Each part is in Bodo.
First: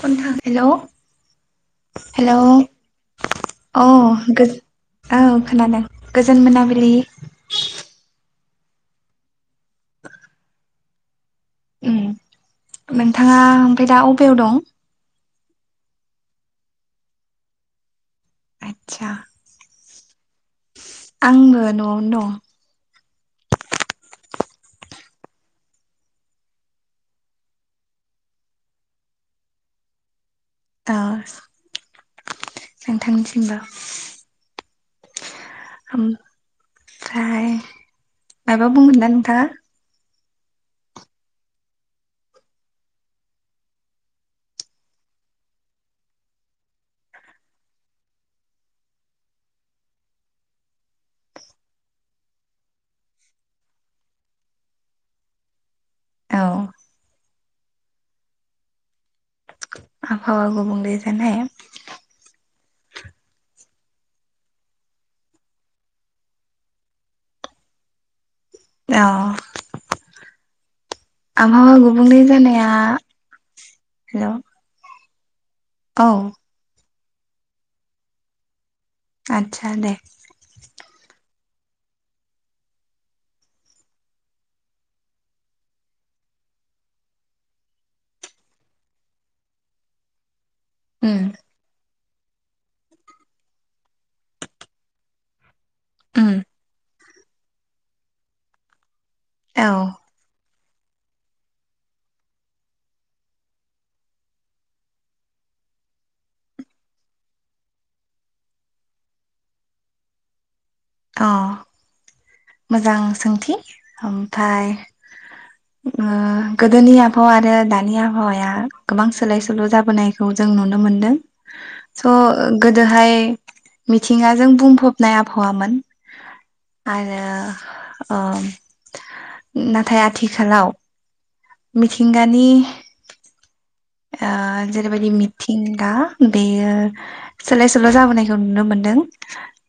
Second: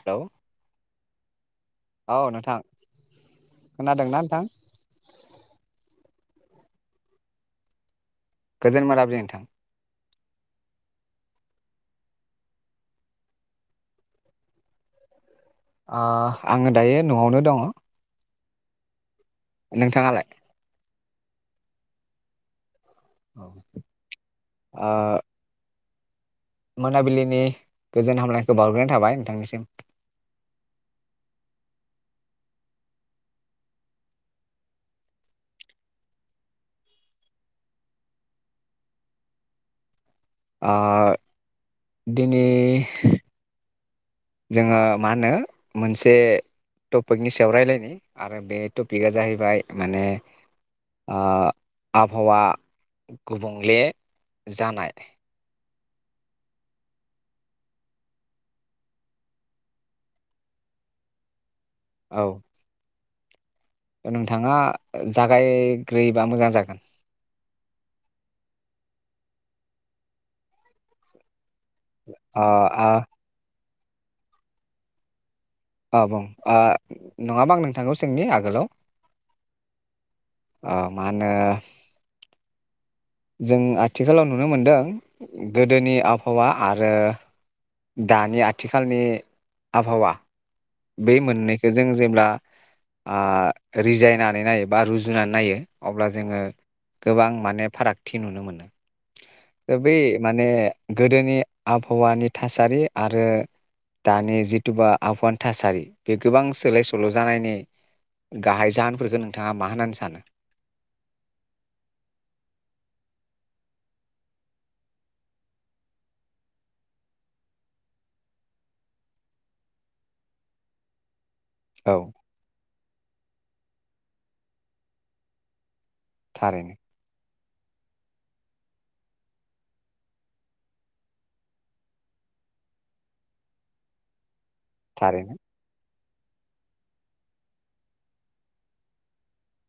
हेलौ हेल' औ हेल' नोंथां अ खोनादोंना नोंथां गो औ खोनादों। गोजोन मोनाबिलि। गोजोन मोनाबिलि नोंथां। उम नोंथाङा ओमफ्राय दा अबेयाव दं? आ आङो दायो न'आवनो दङ। आत्सा नोंथाङालाय? आंबो न'आवनो दं। आ मोनाबिलिनि गोजोन हामलायखौ बावहरग्रोनाय थाबाय नोंथांनिसिम। औ नोंथांनिसिमबो। ओम फ्राय मायाबा बुंगोन ना नोंथाङा? अ दिनै जोङो मा होनो मोनसे टपिकनि सायाव रायलायनि आरो बे टपिकआ जाहैबाय माने ओ आबहावा गुबुंले जानाय। औ आबहावा गुबुंले जानाय? औ नोंथाङा जागायग्रोयोबा मोजां जागोन। औ आबहावा गुबुंले ओ जानाया ओ हेलौ अ औ बुं आ नङाबा आं नोंथाखौ सोंनि आगोलाव आदसा दे अ मा होनो जों आथिखालाव नुनो मोनदों गोदोनि आबहावा आरो दानि आथिखालनि आबहावा बे उम मोननैखो जों जेब्ला आ रिजायनानै नायो बा रुजुनानै नायो अब्ला उम जोङो गोबां माने फारागथि नुनो मोनो। औ ओ बे माने गोदोनि आबहावानि थासारि आरो दानि जिथुुबा आबहावानि थासारि बे गोबां सोलाय सोल' जानायनि गाहाय जाहोनफोरखौ नोंथाङा मा होननानै सानो? अ मोजां सोंथि। ओमफाय ओ गोदोनि आबहावा आरो दानि आबहावाया गोबां सोलाय सोल' जाबोनायखौ जों नुनो मोनदों। औ स' गो दोहाय मिथिंगाजों बुंफबनाय आबहावामोन। थारैनो आ आ नाथाय आथिखालाव मिथिंगानि आ जेरैबायदि थारैनो मिथिंगा बेयो सोलाय सोल' जाबोनायखौ नुनो मोनदों।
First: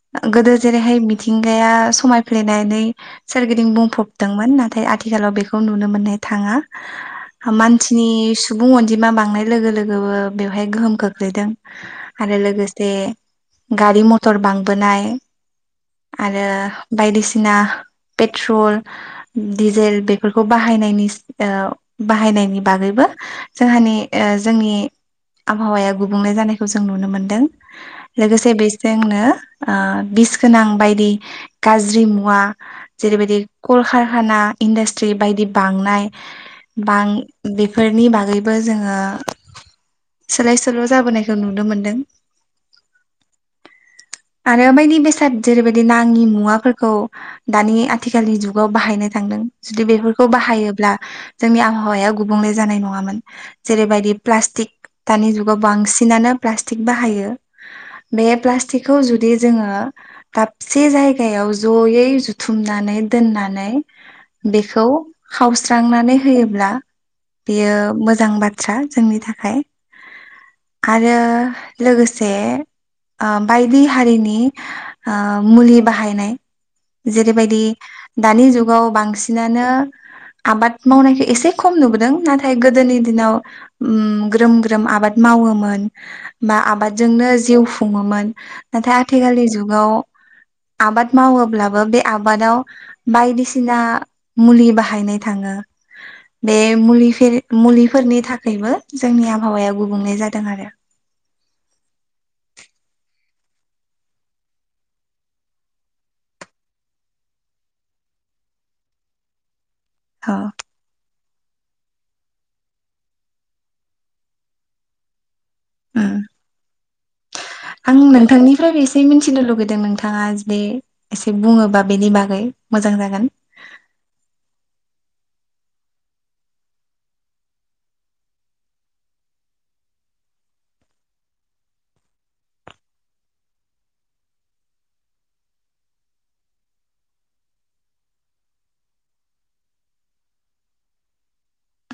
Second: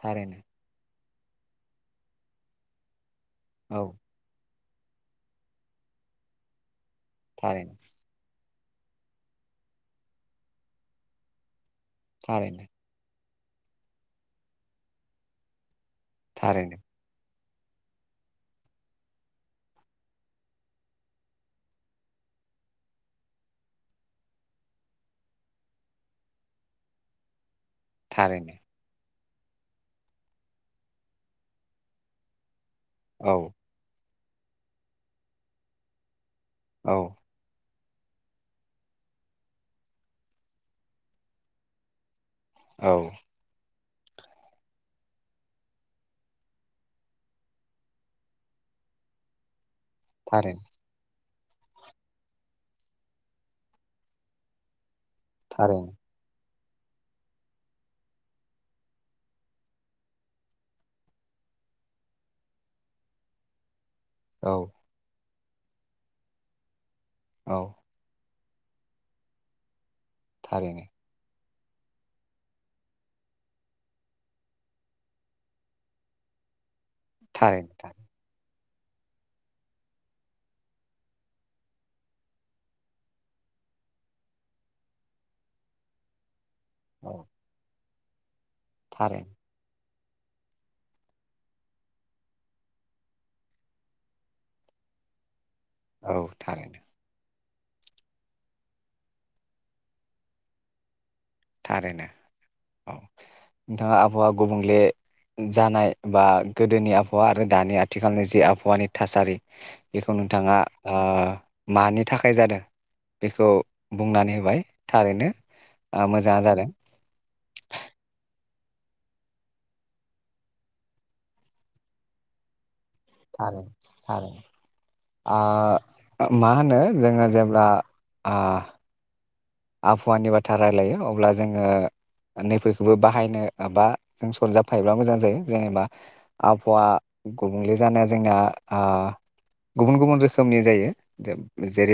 थारैनो गोदो जेरैहाय बि मिथिंगाया समायफ्लेनानै सोरगिदिं औ बुंफबदोंमोन ना थाय आथिखालाव बेखौ नुनो मोननाय थाङा। थारैनो मानसिनि सु [unintelligible] अनजिमा बांनाय लोगो लोगोबो बेवहाय गोहोम खोख्लैदों। आरो थारैनो लोगोसे गारि मथर बांबोनाय आरो थारैनो बायदिसि ना पेथ्रल दिजेल बेफोरखौ बाहायनायनि ओ बाहायनायनि बागैबो जोंहानि ओ जोंनि आबहावाया गुबुंले जानायखौ जों नुनो मोनदों। लोगोसे थारैनो बेजजोंनो आ बिस गोनां बायदि गाज्रि मुवा औ जेरैबायदि कलखार खाना इन्डासट्रि बायदि बांनाय औ बां बि फोरनि बागै बो जोङो सोलाय-सोल' जाबोनायखौ नुनो मोनदों औ आरो बायदि बेसाद जेरैबायदि नाङि मुवाफोरखौ दानि आथिखालनि जुगाव बाहायनो थांदों जुदि बेफोरखौ थारैनो बाहायोब्ला जोंनि आबहावाया गुबुंले जानाय नङामोन। जेरैबायदि प्लास्टिक। दानि जुगाव थारैनो बांसिनानो प्लास्टिक बाहायो बे प्लास्टिकखौ जुदि जोङो दाबसे जायगायाव जयै जुथुमनानै दोननानै औ बेखौ खावस्रांनानै होयोब्ला। औ बेयो मो जां बाथ्रा जोंनि थाखाय। थारैनो आरो लोगोसे आ बायदि हारिनि आ मुलि बाहायनाय जेरैबायदि थारैनो थारैनो दानि जु गाव बांसिनानो आबाद मावनायखो एसे खम नुबोदों नाथाय गोदोनि दिनाव उम ग्रोम-ग्रोम आबाद मावोमोन। बा औ आबादजोंनो जिउ खुङोमोन। नाथाय थारैनो आथिखालनि जुगाव आबाद मावोब्लाबो बे आबादाव बायदिसिना मुलि बाहायनाय थाङो। औ बे थारैनो मुलि फेर मुलि फोरनि थाखायबो जोंनि आबहावाया गुबुंले जादों आरो। थारैनो औ नोंथाङा आबहावा गुबुंले जानाय बा गोदोनि आबहावा आरो दानि आथिखालनि जि आबहावानि थासारि बेखौ औ नोंथाङा ओ मानि थाखाय जादों बेखौ बुंनानै होबाय थारैनो। ओ उम मो आं नोंथांनि फ्राय एसे मिथिनो लुगैदों नोंथाङा जुदि एसे बुङोबा बेनि बागै। मोजां जागोन थार थार। आ मा होनो जोङो जेब्ला आ आबहावानि बाथ्रा रायलायो अब्ला जोङो नैफोरखौबो बाहायनो बा जों सरजाबफायोब्ला मोजां जायो जेनेबा आबहावा गुबुंले जानाया जोंना गुबुन गुबुन रोखोमनि जायो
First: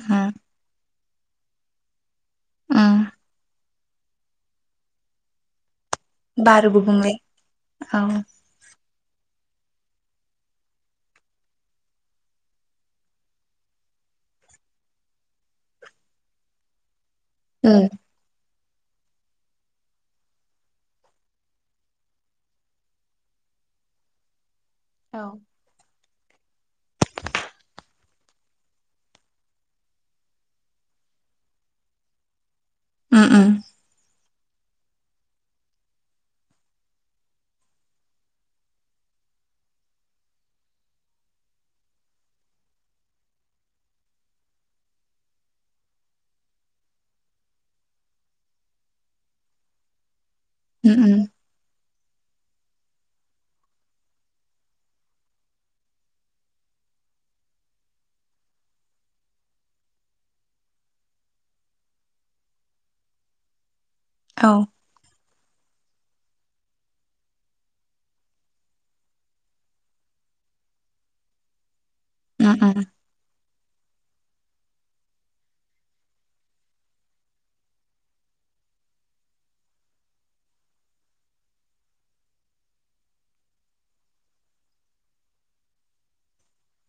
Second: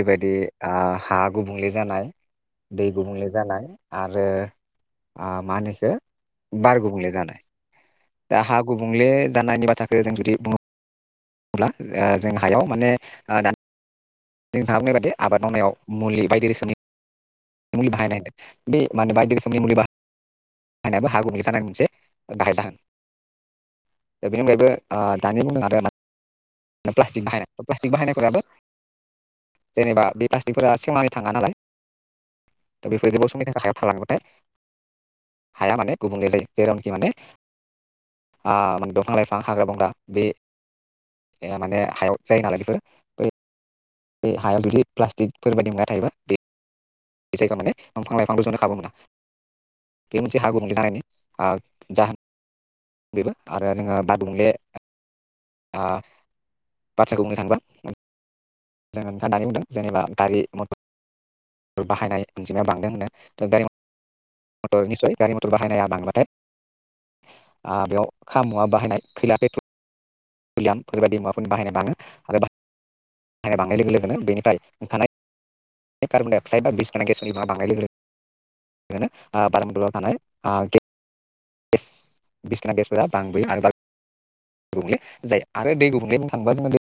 उम हा गुबुंले जानाय। दै उम गुबुंले जानायाआरो आ मा होनो बेखौ बार गुबुंले आ। दा हा गुबुंले दाननायनि बाथ्राखौ जों जुदि बुङो [unintelligible] होनब्ला जों हायाव माने दानि [inaudible] जों थाङाबोननाय बाददि आबाद मावनायाव मुलि बायदि रोखोमनि [inaudible] मुलि बाहायनाय होन्दों बे माहोनो बायदि रोखोमनि मुलि बा हायनायाबो हा गुबुंले जानायनि मोनसे गाहाय जाहोन दा बेनि अनगायैबो आ औ दानि बुंदों आदाया प्लास्टिक बाहायनाय प्लास्टिक बाहायनायफोराबो जेनेबा बे प्लास्टिकफोरा सेवनानै थाङा नालाय दा बेफोर उम गोबाव समनि उम थाखाय हायाव थालांबाथाय हाया माने गुबुंले जायो जेरावनेकि माने आ दंफां लाइफां हाग्रा बंग्रा बे माने हायाव जायो नालाय बेफोर बै बे हायाव जुदि प्लास्टिकफोरबायदि मुवा थायोबा बे बे जायगायाव माने दंफां लाइफांबो जनो खाबु मोना बे मोनसे हा गुबुंले उम जानायनि उम आ जाहोन बेबो आरो जोङो बार गुबुंले आ बाथ्राखौ बुंनो थांबा जोङो नोंथा दानि बुंदों जेनेबा गारि मथर बाहायनाय अनजिमाया बांदों होनो त गारि औ मतर निसाय गारि मथर बाहायनाया बांब्लाथाय आ बेयाव खा मुवा बाहायनाय खैला पेट्रलिआम फोरबायदि मुवाफोर बाहायनाय बाङो। आरो ओम ओम बाहायनाय बांनाय लोगो लोगोनो बेनिफ्राय ओंखारनाय कार्बन दाइ अक्साइड बा बिस गोनां गेसाफोरनि बिबां बांनाय लोगो लोगोनो आ बारमनदलाव थानाय आ गे बिसगोनां गेसफोरा बांबोयो आरो गुबुंले जायो आरो दै गुबुंले बुंनो थांबा जोङो दै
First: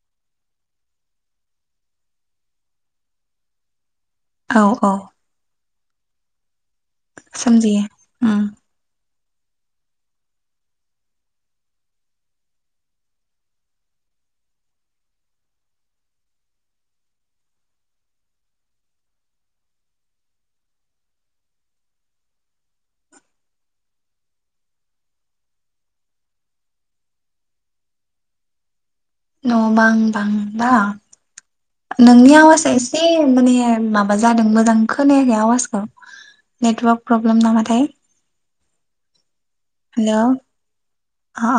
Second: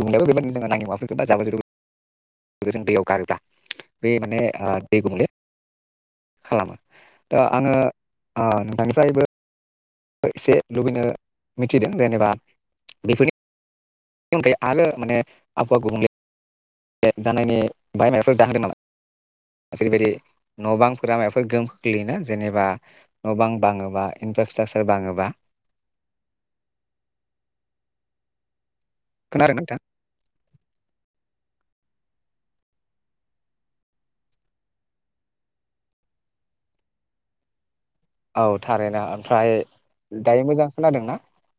गुबुंलेयाबो बेबायदि जोङो नाङि माफोरखौ बा जाबो जोथोरफोरखौ जों दैयाव गारोब्ला बे माने औ आ औ दै गुबुंले खालामो। दा आङो सोमजियो अ उम नोंथांनिफ्रायबो एसे लुबैनो मिथिदों जेनेबा बेफोरनि अनगायै आरो माने आबहावा गुबुंले बे जानायनि बाहाय माबाफोर जाहोदों नामा जेरैबायदि न' बांफोरा माबाफोर गोहोम खोग्लैयनो जेनेबा न' बां बाङोबा इनफ्रास्ट्राकसार बाङोबा [inaudible] खोनादों न' नोंथां बां बां बा नोंनि आवाजआ एसे माने माबा जादों मोजां खोनायाखै आवाजखौ नेटवार्क प्रब्लेम नामाथाय औ थारैना हेलौ अ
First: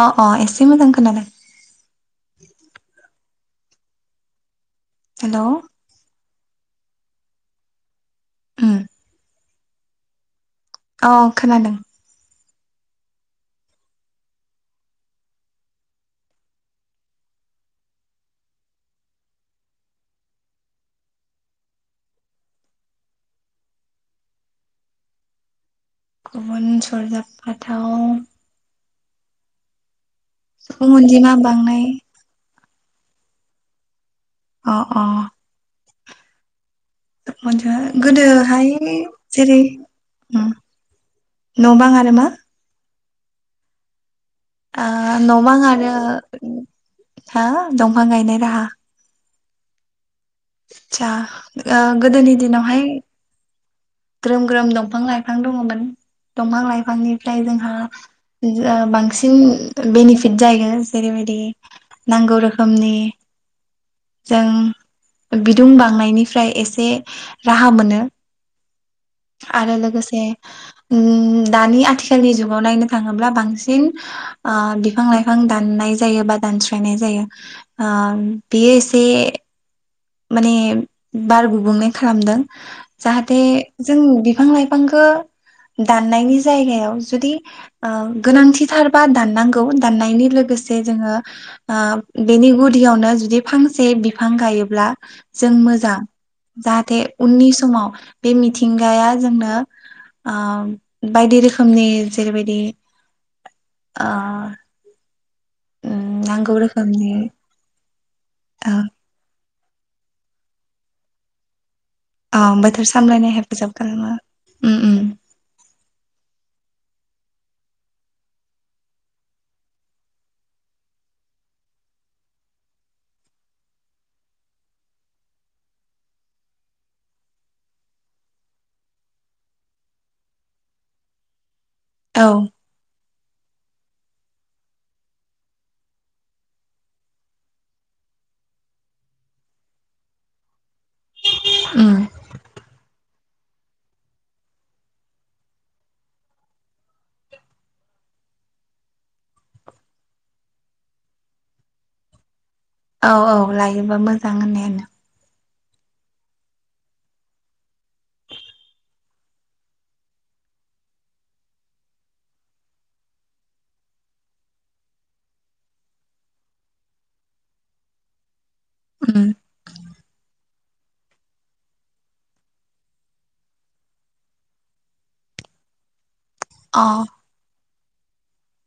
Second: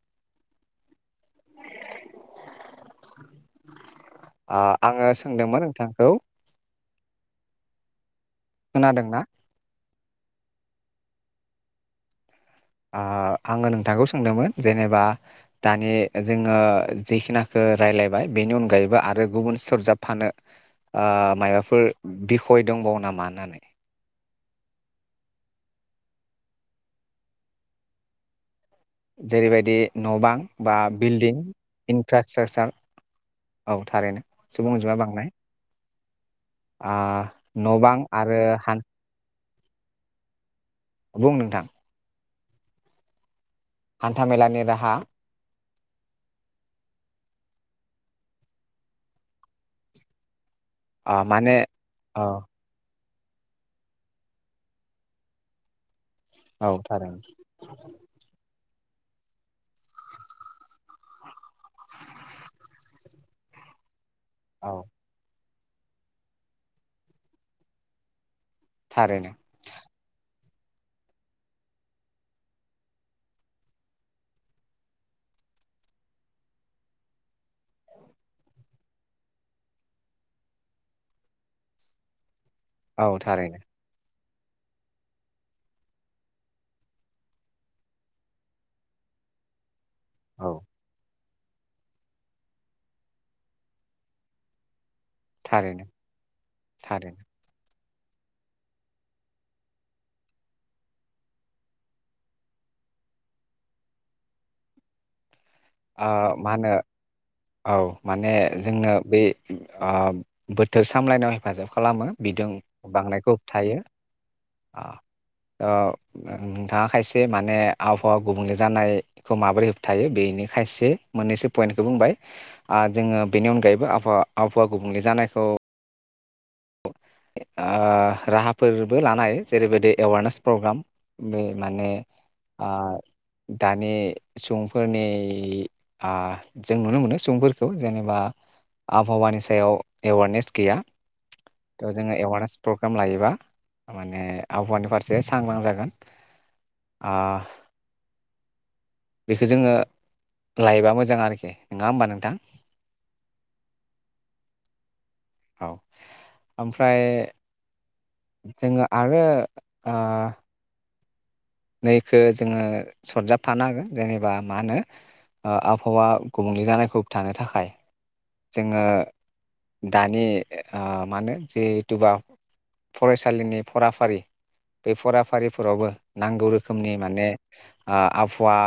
अ अ अ एसे मोजां खोनादों [unintelligible] आ आङो हेलौ सोंदोमोन नोंथांखौ उम खोनादोंना? औ खोनादों ओ आङो नोंथांखौ सोंदोंमोन जेनेबा दानि जोङो जिखिनाखो रायलायबाय बेनि अनगायैबो आरो गुबुन सरजाबफानो ओ मायबाफोर बिखय दंबावो नामा होननानै गुबुन सरजाब फाथाव जेरैबायदि न बां बा सुबुं अनजिमा बिल्डिं बांनाय इनफ्रास्ट्राकसार औ थारैनो। सुबुं अनजिमा बांनाय। आ मोनजा न' बां आरो गोदोहाय। हान जेरै उम। बुं नोंथां न बां आरो मा। हान्था मेलानि ओ राहा न बां आरो। ओ साहा दंफां गायनाय राहा आ साह माने औ गोदोनि दिनावहाय। ग्रोम ग्रोम दंफां लाइफां दङमोन। दंफां औ थारैनो लाइफांनिफ्राय जोंहा [unintelligible] ओ बांसिन बेनिफिट जायो जेरैबायदि नांगौ रोखोमनि। औ जों बि। दुं बांनायनिफ्राय एसे राहा मोनो। थारैनो आरो लोगोसे। उम दानि आथिखालनि जुगाव नायनो थाङोब्ला बांसिन ओ-बिफां लाइफां दाननाय जायो बा दानस्रायनाय जायो ओ बेयो एसे। माने बार गुबुंले खालामदों। औ जाहाथे थारैनो जों। बिफां लाइफांखो दाननायनि जायगायाव जुदि ओ गोनांथिथारबा दाननांगौ। दाननायनि औ लोगोसे जोङो। ओ बेनि गुदियावनो जुदि फांसे बिफां गायोब्ला। जों थारैनो मोजा जाहाथे थारैनो उननि समाव। बे मिथिंगाया जोंनो ओ बायदि रोखोमनि जेरैबायदि ओ। उम ओ-मा नांगौ होनो रोखोमनि औ माने ओ जोंनो बे। ओ बोथोर सामलायनायाव हेफाजाब। खालामो औ बिदुं बोथोर बांनायखौ सामलायनाय हेफाजाब होबथायो खालामो उम उम ओ-नोंथाङा खायसे मान। माने आबहावा गुबुंले जानाय-खौ माबोरै होबथायो बेनि। खायसे मोननैसो पइन्टखौ बुंबाय आरो जोङो बेनि अनगायैबो आबहावा-आबहावा गुबुंले जानायखौ। ओ-राहाफोरबो लानाय जेरैबायदि एवारनेस प्रग्राम बे। माने औ ओ। दानि सुबुंफोरनि ओ- जों नुनो मोनो सुबुंफोरखौ जेनेबा आबहावानि सायाव एवारनेस गैया। थ उम जोङो एवारनेस प्रग्राम लायोबा माने आबहावानि फारसे सांग्रां जागोन ओ बेखौ जोङो लायोबा मोजां आरोखि नङा होमबा नोंथां। औ औ लायोबा मोजां होननायानो। औ ओमफ्राय। जोङो आरो ओ। नै इखौ जोङो सरजाबफानो हागोन जेनेबा मा होनो आबहावा गुबुंले जानायखौ होबथानो थाखाय। जोङो। उम दानि मा होनो जिहेथुबा फरायसालिनि फराफारि बे फराफारिफोरावबो नांगौ अ रोखोमनि माने आबहावा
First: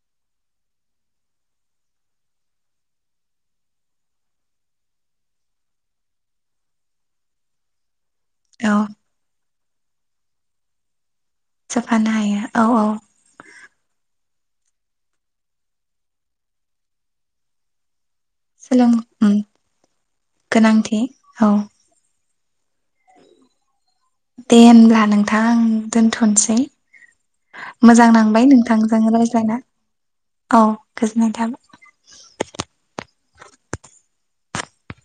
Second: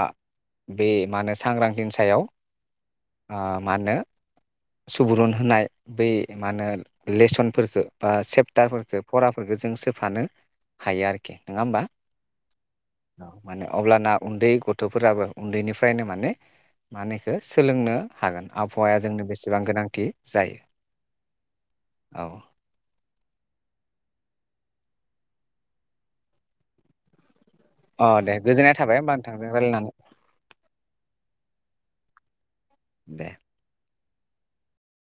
बे मा होनो सांग्रांथिनि सायाव मा होनो? सुबुरुन होनाय बै मा होनो लेसनफोरखौ बा औ सेेप्टारफोरखौ फराफोरफोरखौ जों सोफानो हायो आरोखि अके नङा होमबा सोफानो हायो औ औ मानो अब्लाना उन्दै गथ'फोराबो उन्दैनिफ्रायनो माने मा होनो इखौ सोलोंनो हागोन सोलों आबहावाया उम बेसेबां गोनांथि जायो? गोनांथि औ औ दे होनब्ला नोंथां आं दोनथ'नोसै। अ मोजां दे नांबाय गोजोननाय थाबाय नोंथांजों होमबा नोंथांजों रायज्लायना रायलायनानै औ गोजोननाय थाबाय। दे